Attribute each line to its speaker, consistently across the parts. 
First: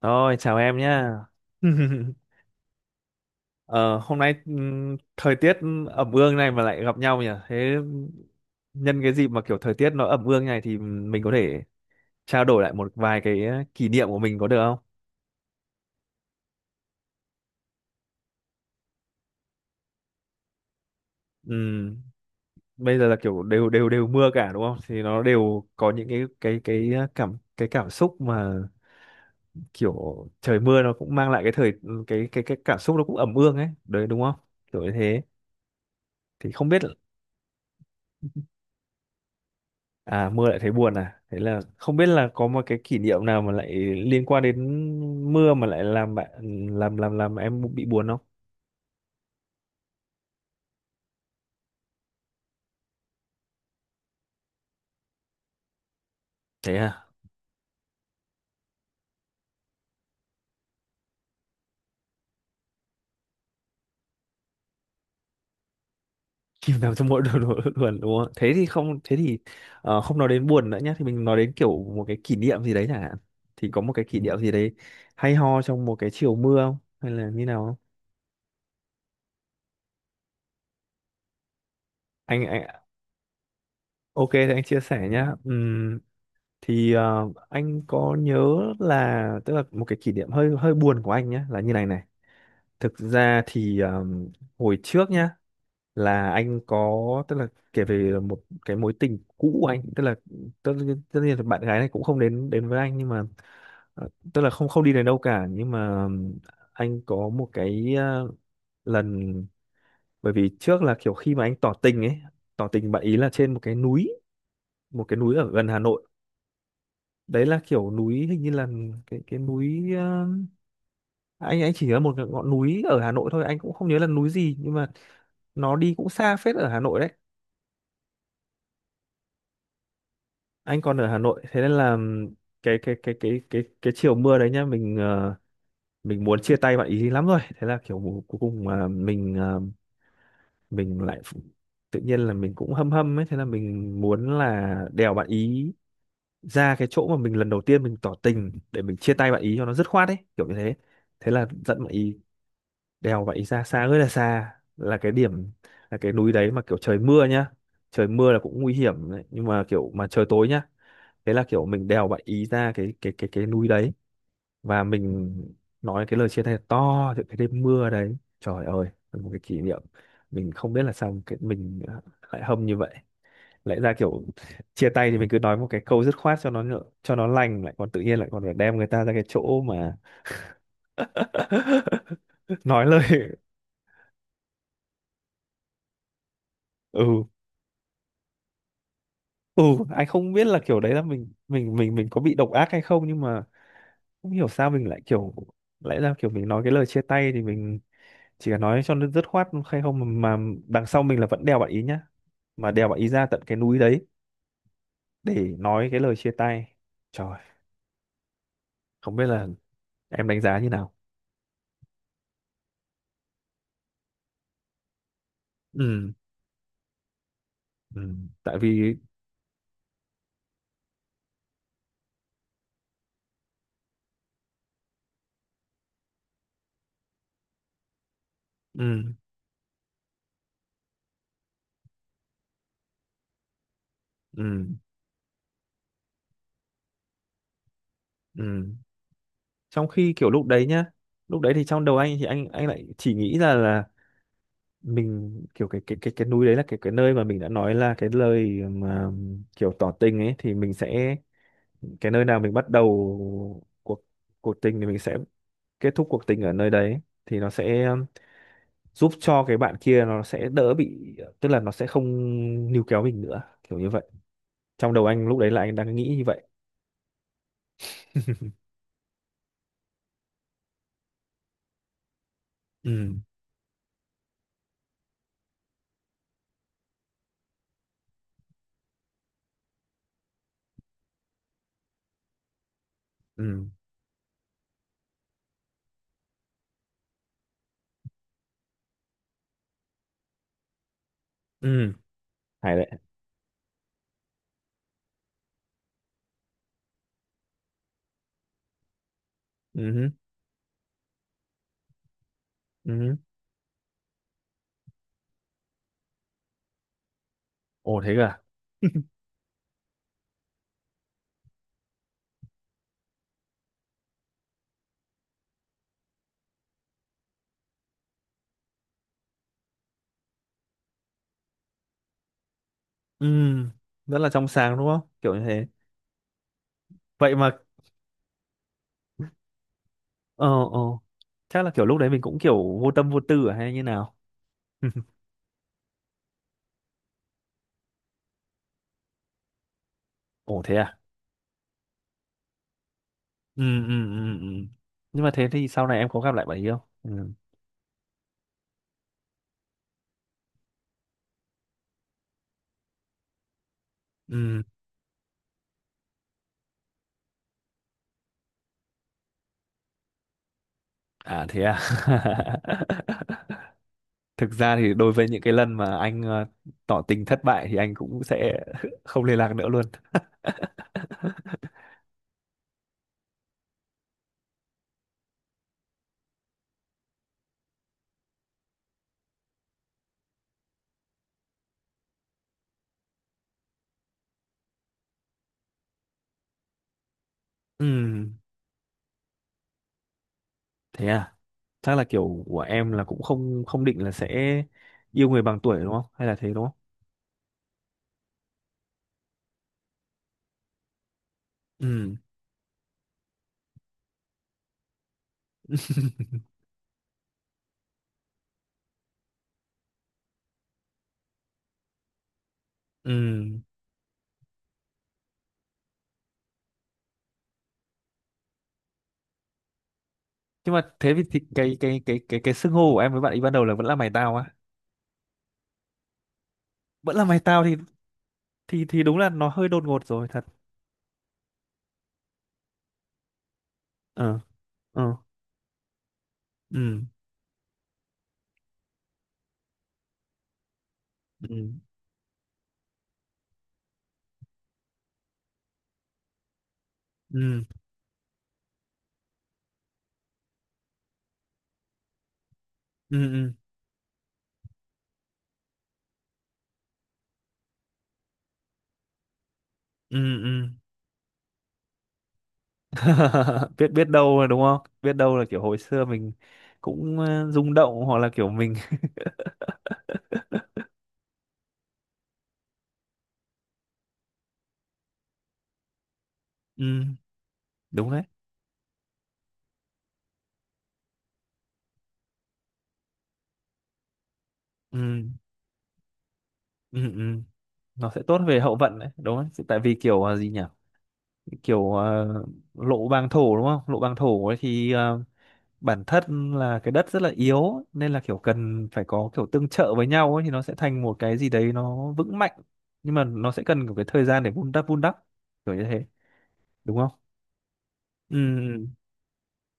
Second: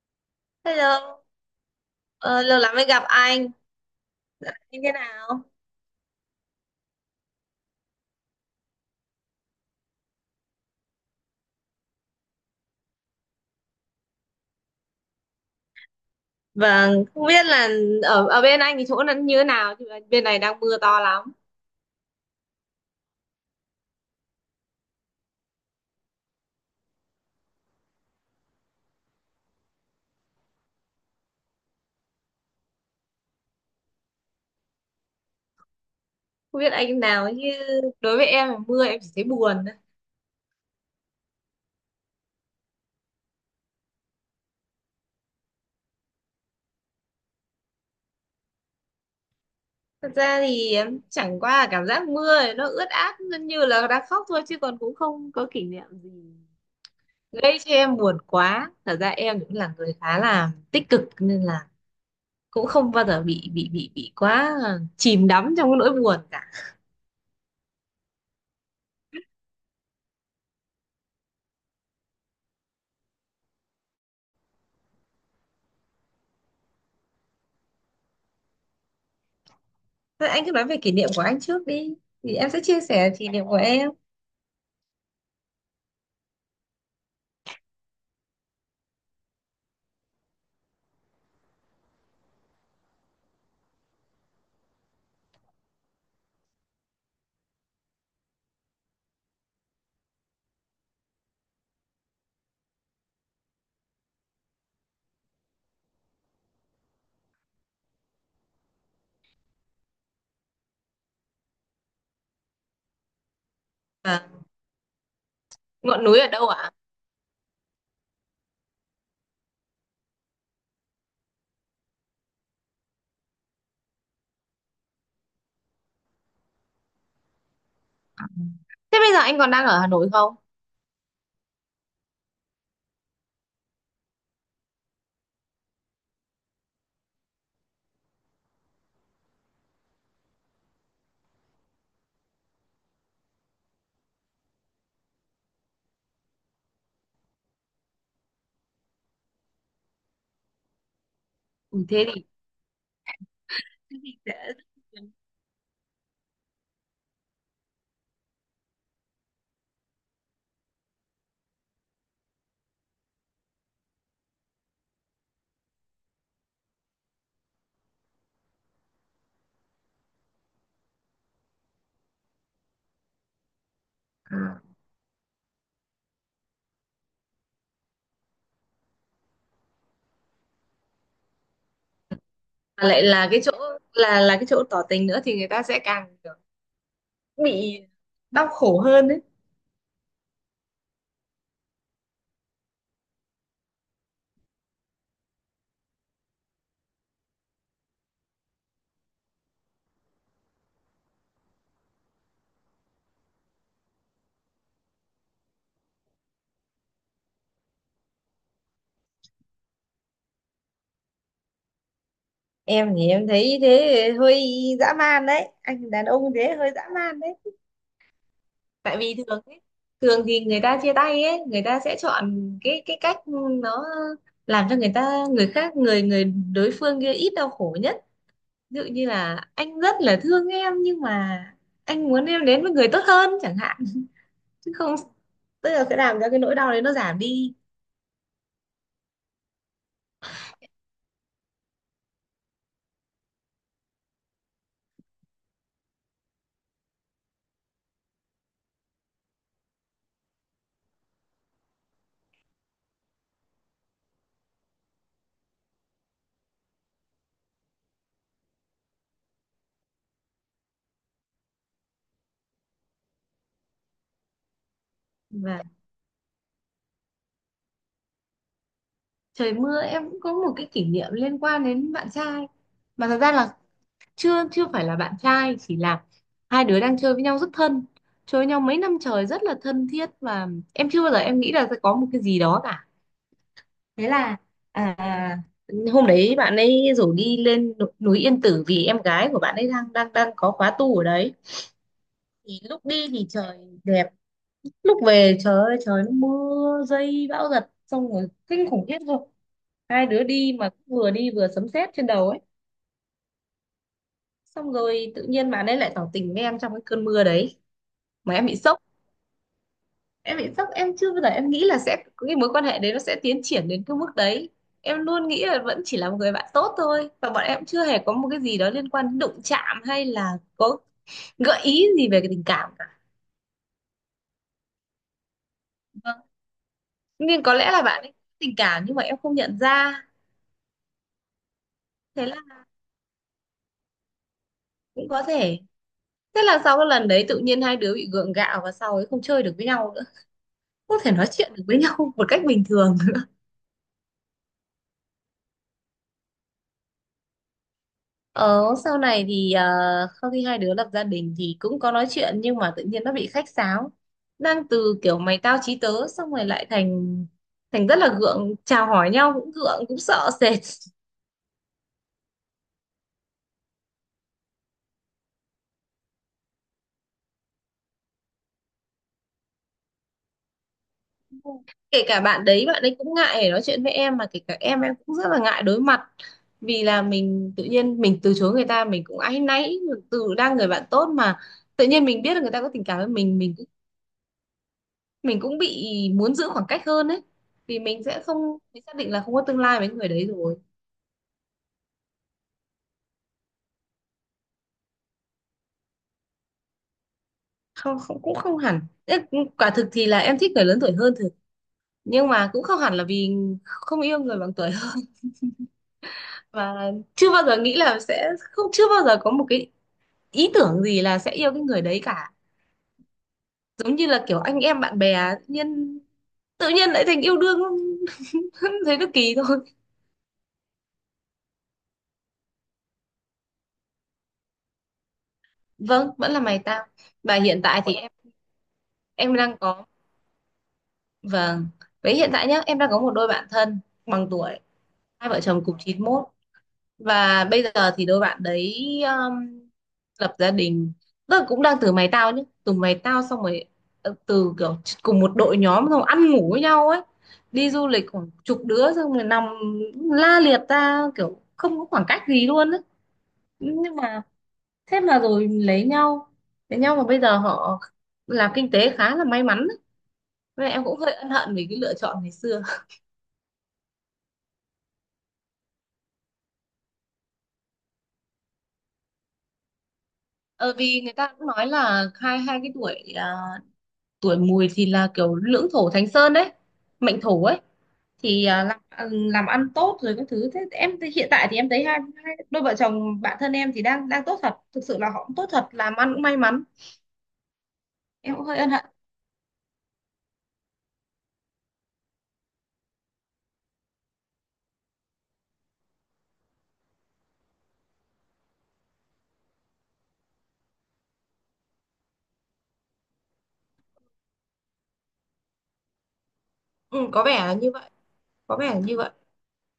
Speaker 1: Rồi, chào em nhá.
Speaker 2: Hello, lâu lắm mới gặp anh.
Speaker 1: Ờ, hôm nay
Speaker 2: Dạo như thế
Speaker 1: thời
Speaker 2: nào?
Speaker 1: tiết ẩm ương này mà lại gặp nhau nhỉ? Thế nhân cái dịp mà kiểu thời tiết nó ẩm ương này thì mình có thể trao đổi lại một vài cái kỷ niệm của mình có được không?
Speaker 2: Vâng, không biết là ở ở bên anh thì chỗ nó như thế nào, chứ bên này đang mưa to lắm.
Speaker 1: Ừm, Bây giờ là kiểu đều đều đều mưa cả đúng không? Thì nó đều có những cái cảm xúc mà kiểu trời mưa nó cũng mang lại cái thời ừ, cái cảm xúc nó cũng ẩm ương ấy, đấy đúng không? Kiểu như thế. Thì
Speaker 2: Không
Speaker 1: không
Speaker 2: biết
Speaker 1: biết.
Speaker 2: anh nào chứ đối với em là mưa em chỉ thấy buồn thôi.
Speaker 1: À, mưa lại thấy buồn à? Thế là không biết là có một cái kỷ niệm nào mà lại liên quan đến mưa mà lại làm bạn làm em bị buồn không?
Speaker 2: Thật ra thì em chẳng qua là cảm giác mưa thì nó ướt át, nó như là đang khóc thôi, chứ còn cũng không có kỷ niệm gì
Speaker 1: Thế à?
Speaker 2: gây cho em buồn quá. Thật ra em cũng là người khá là tích cực nên là cũng không bao giờ bị quá chìm đắm trong cái nỗi buồn cả.
Speaker 1: Kỷ niệm nào trong mỗi đồ đồ- buồn đúng không? Không nói đến buồn nữa nhá, thì mình nói đến kiểu một cái kỷ niệm gì đấy chẳng hạn. Thì có một cái kỷ niệm gì đấy hay ho trong một cái chiều mưa không? Hay là như nào không?
Speaker 2: Thôi anh cứ nói về kỷ niệm của anh trước đi thì
Speaker 1: Anh
Speaker 2: em sẽ chia
Speaker 1: anh
Speaker 2: sẻ kỷ niệm của em.
Speaker 1: ok thì anh chia sẻ nhá. Anh có nhớ là tức là một cái kỷ niệm hơi hơi buồn của anh nhá là như này này. Thực ra thì hồi trước nhá là anh có, tức là kể về một cái mối tình cũ của anh, tức là tất nhiên là bạn gái này cũng không đến đến với anh, nhưng mà tức là không không đi đến đâu cả, nhưng mà anh có một cái lần, bởi vì trước là kiểu khi mà anh tỏ tình ấy, tỏ tình bạn ý là trên một cái núi,
Speaker 2: À,
Speaker 1: một cái núi ở gần Hà
Speaker 2: ngọn
Speaker 1: Nội.
Speaker 2: núi ở đâu ạ?
Speaker 1: Đấy là kiểu núi hình như là cái núi ờ, anh chỉ nhớ một cái ngọn núi ở Hà Nội thôi, anh cũng không nhớ là núi gì, nhưng mà nó đi cũng xa phết ở Hà Nội đấy.
Speaker 2: Thế bây giờ anh còn đang ở Hà Nội không?
Speaker 1: Anh còn ở Hà Nội, thế nên là cái chiều mưa đấy nhá, mình mình muốn chia tay bạn ý lắm rồi, thế là kiểu cuối cùng mà mình mình lại ph- tự nhiên là mình cũng hâm hâm ấy, thế là mình muốn là đèo bạn ý ra cái chỗ mà mình lần đầu tiên mình tỏ tình để mình chia tay bạn ý cho nó dứt khoát ấy, kiểu như thế. Thế là dẫn
Speaker 2: Ừ,
Speaker 1: bạn
Speaker 2: thế
Speaker 1: ý,
Speaker 2: thì
Speaker 1: đèo bạn ý ra xa,
Speaker 2: thế
Speaker 1: rất là
Speaker 2: thì sẽ...
Speaker 1: xa, là cái điểm, là cái núi đấy mà kiểu trời mưa nhá, trời mưa là cũng nguy hiểm đấy. Nhưng mà kiểu mà trời tối nhá, thế là kiểu mình đèo bạn ý ra cái núi đấy và mình nói cái lời chia tay to từ cái đêm mưa đấy, trời ơi là một cái kỷ niệm. Mình không biết là sao cái mình à, lại hâm như vậy, lại ra kiểu chia tay thì mình cứ nói một cái câu dứt khoát cho cho nó lành, lại còn tự nhiên lại còn phải đem người ta ra cái chỗ mà nói
Speaker 2: Mà lại
Speaker 1: lời.
Speaker 2: là cái chỗ, là cái chỗ tỏ tình nữa thì người ta sẽ càng kiểu
Speaker 1: ừ
Speaker 2: bị đau khổ hơn đấy.
Speaker 1: ừ Anh không biết là kiểu đấy là mình có bị độc ác hay không, nhưng mà không hiểu sao mình lại kiểu, lẽ ra kiểu mình nói cái lời chia tay thì mình chỉ cần nói cho nó dứt khoát hay không mà, mà đằng sau mình là vẫn đèo bạn ý nhá, mà đèo bạn ý ra tận cái núi đấy để nói cái lời chia tay. Trời, không biết là em đánh giá như nào.
Speaker 2: Em thì em thấy thế hơi dã man đấy, anh đàn
Speaker 1: ừ
Speaker 2: ông thế hơi dã man đấy.
Speaker 1: ừ Tại vì
Speaker 2: Tại vì thường ấy, thường thì người ta chia tay ấy, người ta sẽ chọn cái cách nó làm cho người ta, người khác, người người đối phương kia ít đau khổ nhất. Ví dụ như
Speaker 1: ừ
Speaker 2: là anh rất là thương em nhưng mà anh muốn em đến với người tốt hơn chẳng hạn,
Speaker 1: ừ
Speaker 2: chứ không, tức là sẽ làm cho cái nỗi đau đấy nó giảm đi.
Speaker 1: ừ. Trong khi kiểu lúc đấy nhá, lúc đấy thì trong đầu anh thì anh lại chỉ nghĩ ra là mình kiểu cái núi đấy là cái nơi mà mình đã nói là cái lời mà kiểu tỏ tình ấy, thì mình sẽ, cái nơi nào mình bắt đầu cuộc, cuộc tình thì mình sẽ kết thúc cuộc tình ở nơi đấy, thì nó sẽ giúp cho cái bạn kia nó sẽ đỡ bị, tức là nó sẽ không níu kéo mình nữa, kiểu như vậy. Trong đầu anh lúc đấy là
Speaker 2: Và
Speaker 1: anh đang nghĩ như vậy.
Speaker 2: trời mưa em cũng có một cái kỷ niệm liên quan đến bạn trai, mà
Speaker 1: ừ
Speaker 2: thật ra là chưa chưa phải là bạn trai, chỉ là hai đứa đang chơi với nhau rất thân, chơi với nhau mấy năm trời rất là thân thiết, và em chưa bao giờ em nghĩ là sẽ có một cái gì đó cả.
Speaker 1: ừ
Speaker 2: Thế là, à, hôm đấy bạn ấy rủ đi lên núi Yên Tử vì em gái của bạn ấy đang đang đang có khóa tu ở đấy.
Speaker 1: ừ.
Speaker 2: Thì
Speaker 1: Hay
Speaker 2: lúc
Speaker 1: đấy.
Speaker 2: đi thì trời đẹp, lúc về trời ơi, trời nó mưa dây bão giật xong rồi kinh khủng khiếp luôn.
Speaker 1: ừ
Speaker 2: Hai
Speaker 1: hứ,
Speaker 2: đứa đi mà cũng vừa đi vừa sấm sét trên đầu ấy.
Speaker 1: ừ hứ.
Speaker 2: Xong rồi tự nhiên bạn ấy lại tỏ tình với em trong cái cơn mưa đấy,
Speaker 1: Ồ thế
Speaker 2: mà
Speaker 1: cả.
Speaker 2: em bị sốc, em bị sốc, em chưa bao giờ em nghĩ là sẽ cái mối quan hệ đấy nó sẽ tiến triển đến cái mức đấy. Em luôn nghĩ là vẫn chỉ là một người bạn tốt thôi, và bọn em chưa hề có một cái gì đó liên quan đến đụng chạm hay là có gợi ý gì về cái tình cảm cả.
Speaker 1: Ừ, rất là trong sáng đúng không, kiểu như thế.
Speaker 2: Vâng,
Speaker 1: Vậy
Speaker 2: nhưng có
Speaker 1: mà.
Speaker 2: lẽ là bạn ấy có tình cảm nhưng mà em không nhận ra.
Speaker 1: Ờ ờ, chắc là kiểu lúc đấy mình
Speaker 2: Thế là
Speaker 1: cũng kiểu vô tâm vô tư à hay như nào.
Speaker 2: cũng có thể, thế là sau cái lần đấy tự nhiên hai đứa bị gượng gạo và sau ấy không chơi được với nhau nữa.
Speaker 1: Ồ thế à?
Speaker 2: Không thể nói chuyện được với nhau một cách bình thường.
Speaker 1: Ừ. Nhưng mà thế thì sau này em có gặp lại bạn ấy không? Ừ.
Speaker 2: Ờ, sau này thì sau khi hai đứa lập gia đình thì cũng có nói chuyện nhưng mà tự nhiên nó bị khách sáo.
Speaker 1: ừ
Speaker 2: Đang từ kiểu mày tao chí tớ xong rồi lại thành thành rất là gượng, chào hỏi nhau cũng gượng, cũng sợ sệt.
Speaker 1: à thế à? Thực ra thì đối với những cái lần mà anh tỏ tình thất bại thì anh cũng sẽ không liên lạc nữa luôn.
Speaker 2: Kể cả bạn đấy, bạn ấy cũng ngại để nói chuyện với em, mà kể cả em cũng rất là ngại đối mặt. Vì là mình tự nhiên mình từ chối người ta mình cũng áy náy. Từ đang người bạn tốt mà tự nhiên mình biết là người ta có tình cảm với mình, mình cũng bị muốn giữ khoảng cách hơn ấy. Vì mình sẽ
Speaker 1: Ừm,
Speaker 2: không, mình xác định là không có tương lai với người đấy rồi.
Speaker 1: Thế à? Chắc là kiểu của em là cũng không không định là sẽ yêu người bằng tuổi đúng không, hay là thế đúng không.
Speaker 2: Không, không, cũng không hẳn. Ê, quả thực thì là em thích người lớn tuổi hơn thực.
Speaker 1: Ừm.
Speaker 2: Nhưng mà cũng không hẳn là vì không yêu người bằng tuổi hơn. Và chưa bao giờ nghĩ là sẽ không, chưa bao giờ có một cái ý tưởng gì là sẽ yêu cái người đấy cả.
Speaker 1: Ừm.
Speaker 2: Giống như là kiểu anh em bạn bè, tự nhiên lại thành yêu đương. Thấy nó kỳ thôi.
Speaker 1: Nhưng mà thế thì cái cái xưng hô của em với bạn ấy ban đầu là vẫn là mày tao á.
Speaker 2: Vâng, vẫn là mày tao.
Speaker 1: Vẫn là
Speaker 2: Và
Speaker 1: mày
Speaker 2: hiện
Speaker 1: tao thì,
Speaker 2: tại thì em
Speaker 1: thì đúng là
Speaker 2: em
Speaker 1: nó
Speaker 2: đang
Speaker 1: hơi đột
Speaker 2: có,
Speaker 1: ngột rồi thật.
Speaker 2: vâng, với hiện tại nhá, em đang có một đôi bạn thân bằng
Speaker 1: Ờ
Speaker 2: tuổi.
Speaker 1: ờ.
Speaker 2: Hai vợ chồng cùng 91.
Speaker 1: ừ
Speaker 2: Và bây giờ thì đôi bạn đấy, um, lập gia đình, tức là
Speaker 1: ừ
Speaker 2: cũng đang từ mày tao nhé, từ mày tao xong rồi, từ kiểu cùng một đội nhóm xong ăn ngủ với nhau ấy,
Speaker 1: ừ
Speaker 2: đi du lịch khoảng chục đứa xong rồi nằm la liệt ra kiểu không có khoảng cách gì luôn ấy.
Speaker 1: ừ
Speaker 2: Nhưng mà thế mà rồi lấy nhau, lấy nhau mà bây giờ họ làm kinh tế khá là may mắn ấy.
Speaker 1: ừ ừ
Speaker 2: Vậy em cũng hơi ân hận vì cái lựa chọn ngày xưa.
Speaker 1: Biết, biết đâu là đúng không, biết đâu là kiểu hồi xưa mình cũng rung động hoặc là kiểu mình.
Speaker 2: Ờ, vì người ta cũng nói là hai hai cái tuổi, à, tuổi mùi thì là kiểu lưỡng thổ thánh sơn đấy,
Speaker 1: Ừ,
Speaker 2: mệnh thổ ấy
Speaker 1: đúng đấy.
Speaker 2: thì, à, làm, làm ăn tốt rồi các thứ. Thế em thì hiện tại thì em thấy hai đôi vợ chồng bạn thân em thì đang đang tốt thật, thực
Speaker 1: ừ,
Speaker 2: sự là họ cũng tốt thật, làm ăn cũng may mắn.
Speaker 1: ừ, ừ. Nó sẽ
Speaker 2: Em
Speaker 1: tốt
Speaker 2: cũng hơi
Speaker 1: về
Speaker 2: ân
Speaker 1: hậu
Speaker 2: hận.
Speaker 1: vận đấy, đúng đấy, tại vì kiểu gì nhỉ, kiểu lộ bàng thổ đúng không, lộ bàng thổ ấy, thì bản thân là cái đất rất là yếu nên là kiểu cần phải có kiểu tương trợ với nhau ấy thì nó sẽ thành một cái gì đấy nó vững mạnh, nhưng mà nó sẽ cần một cái thời gian để vun đắp, vun đắp, kiểu như thế đúng
Speaker 2: Ừ,
Speaker 1: không.
Speaker 2: có vẻ là như vậy, có vẻ là
Speaker 1: ừ
Speaker 2: như vậy.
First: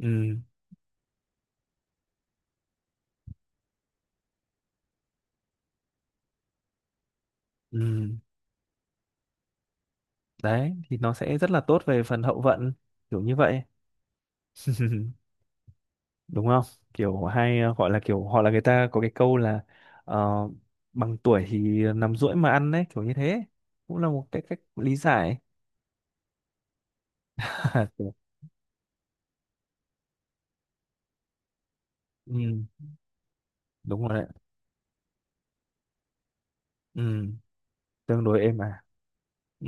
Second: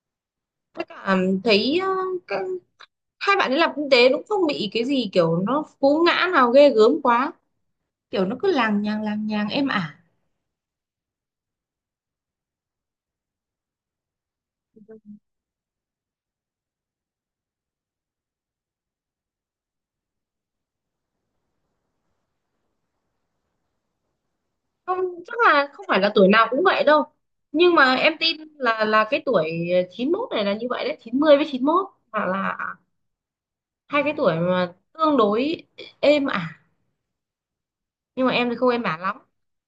Speaker 1: ừ
Speaker 2: Tất cả thấy, các, hai bạn ấy làm kinh tế cũng không bị cái gì kiểu nó cú ngã nào ghê gớm quá.
Speaker 1: ừ ừ.
Speaker 2: Kiểu nó cứ làng nhàng êm ả.
Speaker 1: Đấy thì nó sẽ rất là tốt về phần hậu vận, kiểu như vậy. Đúng không, kiểu hay gọi là kiểu họ là người ta có cái câu là ờ, bằng tuổi thì nằm duỗi mà ăn đấy, kiểu như thế, cũng là một cái cách lý
Speaker 2: Không, chắc
Speaker 1: giải.
Speaker 2: là không phải là tuổi nào cũng vậy đâu, nhưng mà em
Speaker 1: Kiểu,
Speaker 2: tin là cái tuổi 91 này là như vậy đấy. 90 với 91 hoặc là
Speaker 1: ừ,
Speaker 2: hai
Speaker 1: đúng
Speaker 2: cái
Speaker 1: rồi đấy.
Speaker 2: tuổi mà tương đối êm ả.
Speaker 1: Ừ, tương
Speaker 2: Nhưng mà
Speaker 1: đối
Speaker 2: em thì
Speaker 1: êm
Speaker 2: không
Speaker 1: à.
Speaker 2: êm ả lắm.
Speaker 1: Ừ,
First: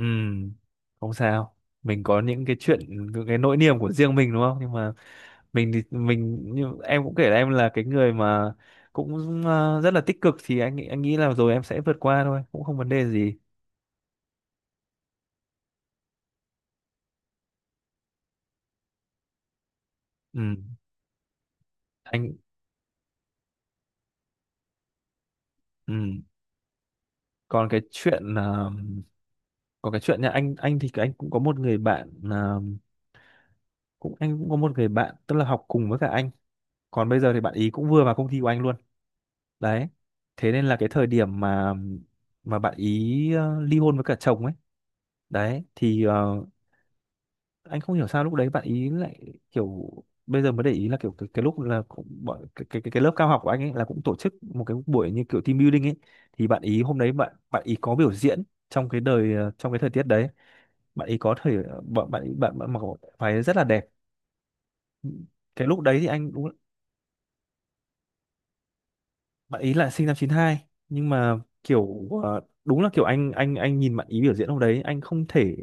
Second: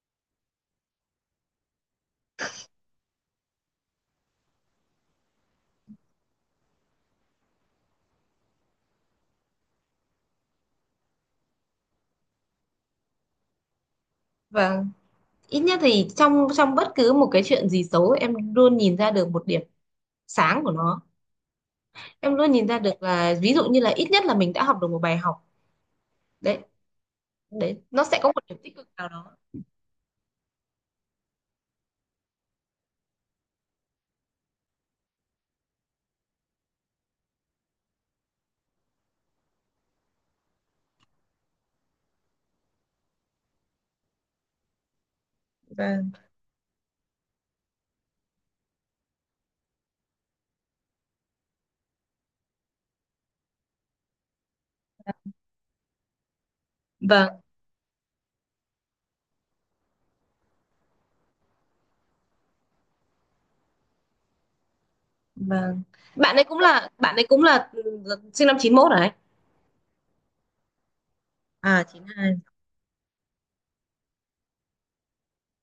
Speaker 1: không sao, mình có những cái chuyện, những cái nỗi niềm của riêng mình đúng không, nhưng mà mình thì mình, như em cũng kể là em là cái người mà cũng rất là tích cực, thì anh nghĩ là rồi em sẽ vượt qua thôi, cũng không vấn đề gì.
Speaker 2: Và ít nhất thì trong trong bất cứ một cái chuyện gì xấu em luôn nhìn ra được một điểm
Speaker 1: Ừ,
Speaker 2: sáng của nó.
Speaker 1: anh.
Speaker 2: Em luôn nhìn ra được là ví dụ như là ít nhất là mình đã học được một bài học
Speaker 1: Ừ.
Speaker 2: đấy,
Speaker 1: còn
Speaker 2: đấy
Speaker 1: cái
Speaker 2: nó sẽ có
Speaker 1: chuyện
Speaker 2: một điểm
Speaker 1: ờ,
Speaker 2: tích cực nào đó.
Speaker 1: Còn cái chuyện nha, anh thì anh cũng có một người bạn cũng, anh cũng có một người bạn tức là học cùng với cả anh, còn bây giờ thì bạn ý cũng vừa vào công ty của anh luôn đấy. Thế nên là cái thời điểm mà bạn ý ly hôn với cả chồng ấy, đấy thì
Speaker 2: Vâng.
Speaker 1: anh không hiểu sao lúc đấy bạn ý lại kiểu, bây giờ mới để ý là kiểu cái lúc là cũng bọn cái, cái lớp cao học của anh ấy là cũng tổ chức một cái buổi như kiểu team building ấy, thì bạn ý hôm đấy bạn
Speaker 2: Vâng.
Speaker 1: bạn ý có biểu diễn trong trong cái thời tiết đấy. Bạn ý có thời, bạn bạn ý bạn, bạn mặc váy rất là đẹp. Cái lúc
Speaker 2: Vâng.
Speaker 1: đấy thì anh
Speaker 2: bạn ấy
Speaker 1: đúng,
Speaker 2: cũng là bạn ấy cũng là sinh năm 91 hả anh?
Speaker 1: bạn ý là sinh năm 92, nhưng mà
Speaker 2: À,
Speaker 1: kiểu
Speaker 2: 92.
Speaker 1: đúng là kiểu anh nhìn bạn ý biểu diễn hôm đấy anh không thể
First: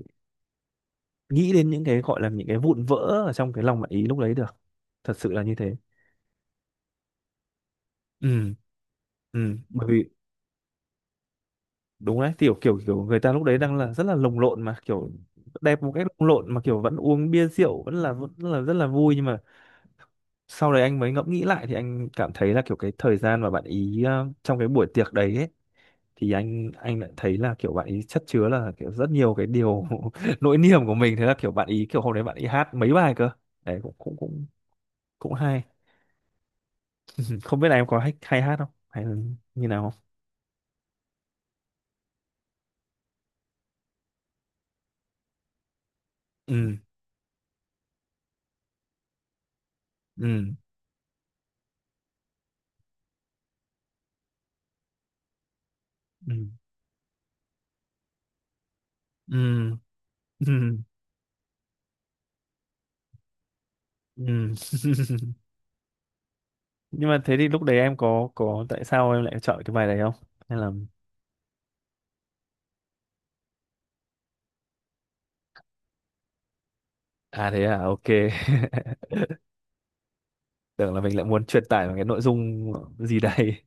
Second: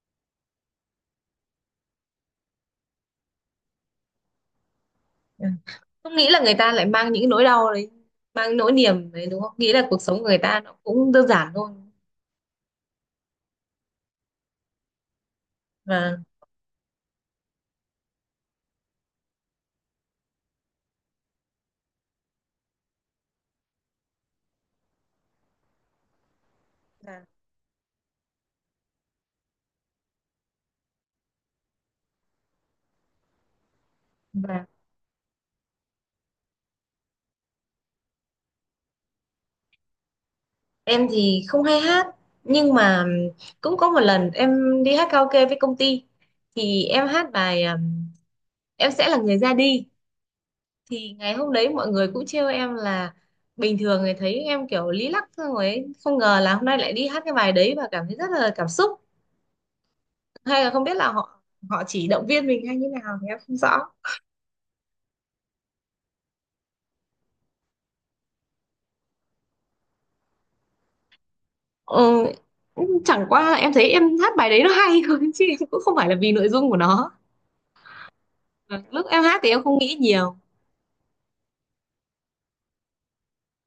Speaker 1: nghĩ đến những cái gọi là những cái vụn vỡ ở trong cái lòng bạn ý lúc đấy được, thật sự là
Speaker 2: Ừ.
Speaker 1: như thế.
Speaker 2: Không nghĩ là người ta lại mang những nỗi đau đấy,
Speaker 1: Ừ.
Speaker 2: mang nỗi niềm đấy, đúng không?
Speaker 1: Ừ,
Speaker 2: Nghĩ
Speaker 1: bởi
Speaker 2: là cuộc
Speaker 1: vì
Speaker 2: sống của người ta nó cũng đơn giản thôi.
Speaker 1: đúng đấy, kiểu kiểu kiểu người ta lúc đấy đang là rất là lồng lộn mà kiểu đẹp một cách
Speaker 2: Vâng.
Speaker 1: lồng lộn mà kiểu vẫn uống bia rượu, vẫn là rất là vui, nhưng mà sau đấy anh mới ngẫm nghĩ lại thì anh cảm thấy là kiểu cái thời gian mà bạn ý trong cái buổi tiệc đấy ấy, thì anh lại
Speaker 2: Vâng.
Speaker 1: thấy là kiểu bạn ý chất chứa là kiểu rất nhiều cái điều nỗi niềm của mình, thế là kiểu bạn ý kiểu hôm đấy bạn ý hát mấy bài cơ đấy, cũng
Speaker 2: Vâng.
Speaker 1: cũng hay. Ừ, không biết là em có hay, hay hát không hay là như nào không.
Speaker 2: Em thì không hay hát, nhưng mà cũng có một lần em đi hát karaoke với công ty
Speaker 1: ừ
Speaker 2: thì em hát bài Em sẽ là người ra đi.
Speaker 1: ừ
Speaker 2: Thì ngày hôm đấy mọi người cũng trêu em là bình thường người thấy em kiểu lý lắc xong ấy. Không
Speaker 1: ừ
Speaker 2: ngờ là hôm nay lại đi hát cái bài đấy và cảm thấy rất là cảm xúc,
Speaker 1: ừ
Speaker 2: hay là không biết là họ họ chỉ động viên mình hay như nào thì em không rõ.
Speaker 1: Ừ. Nhưng mà thế thì lúc đấy em có tại sao em lại chọn cái bài đấy không? Hay là,
Speaker 2: Ừ, chẳng qua là em thấy em hát bài đấy nó hay thôi, chứ em cũng không phải là vì nội dung của nó.
Speaker 1: à thế à, ok,
Speaker 2: Lúc em hát thì em không nghĩ nhiều.
Speaker 1: tưởng là mình lại muốn truyền tải một cái nội dung gì đấy.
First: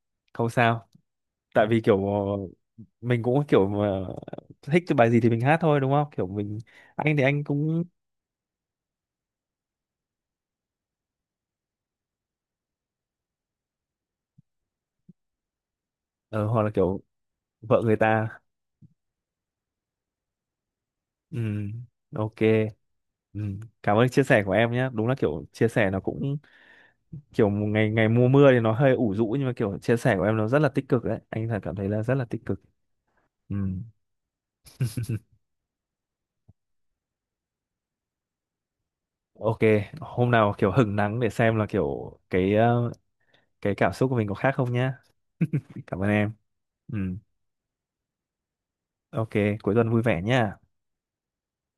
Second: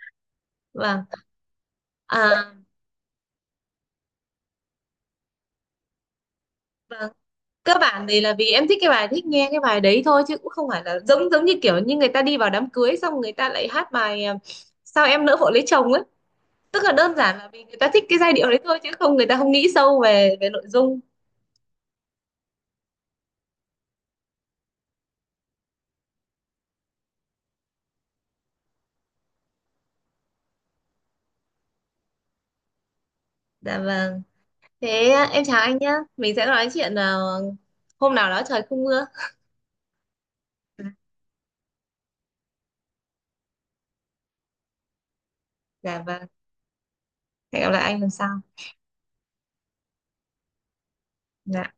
Speaker 1: Không sao.
Speaker 2: Vâng.
Speaker 1: Tại vì kiểu
Speaker 2: À,
Speaker 1: mình cũng kiểu mà thích cái bài gì thì mình hát thôi đúng không? Kiểu mình,
Speaker 2: vâng.
Speaker 1: anh thì anh
Speaker 2: Cơ
Speaker 1: cũng
Speaker 2: bản thì là vì em thích cái bài, thích nghe cái bài đấy thôi, chứ cũng không phải là giống, giống như kiểu như người ta đi vào đám cưới xong người ta lại hát bài, à, sao em nỡ vội lấy chồng ấy.
Speaker 1: ờ, hoặc là
Speaker 2: Tức là
Speaker 1: kiểu
Speaker 2: đơn giản là vì người
Speaker 1: vợ
Speaker 2: ta
Speaker 1: người
Speaker 2: thích cái
Speaker 1: ta.
Speaker 2: giai điệu đấy thôi, chứ không, người ta không nghĩ sâu về về nội dung.
Speaker 1: Ừ. Ok. Ừ. Cảm ơn chia sẻ của em nhé. Đúng là kiểu chia sẻ nó cũng kiểu một ngày, ngày mùa mưa thì nó hơi ủ rũ nhưng mà kiểu chia sẻ của em nó rất là tích cực đấy. Anh thật cảm thấy là rất là tích cực. Ừ.
Speaker 2: Dạ vâng. Thế à, em chào anh nhá, mình sẽ nói chuyện, à, hôm nào đó trời không mưa.
Speaker 1: Ok, hôm nào kiểu hứng nắng để xem là kiểu cái cái cảm xúc của mình có khác không nhá. Cảm
Speaker 2: Dạ
Speaker 1: ơn
Speaker 2: vâng.
Speaker 1: em. Ừ.
Speaker 2: Hẹn gặp lại anh lần sau.
Speaker 1: Ok, cuối tuần vui vẻ nhá.
Speaker 2: Dạ.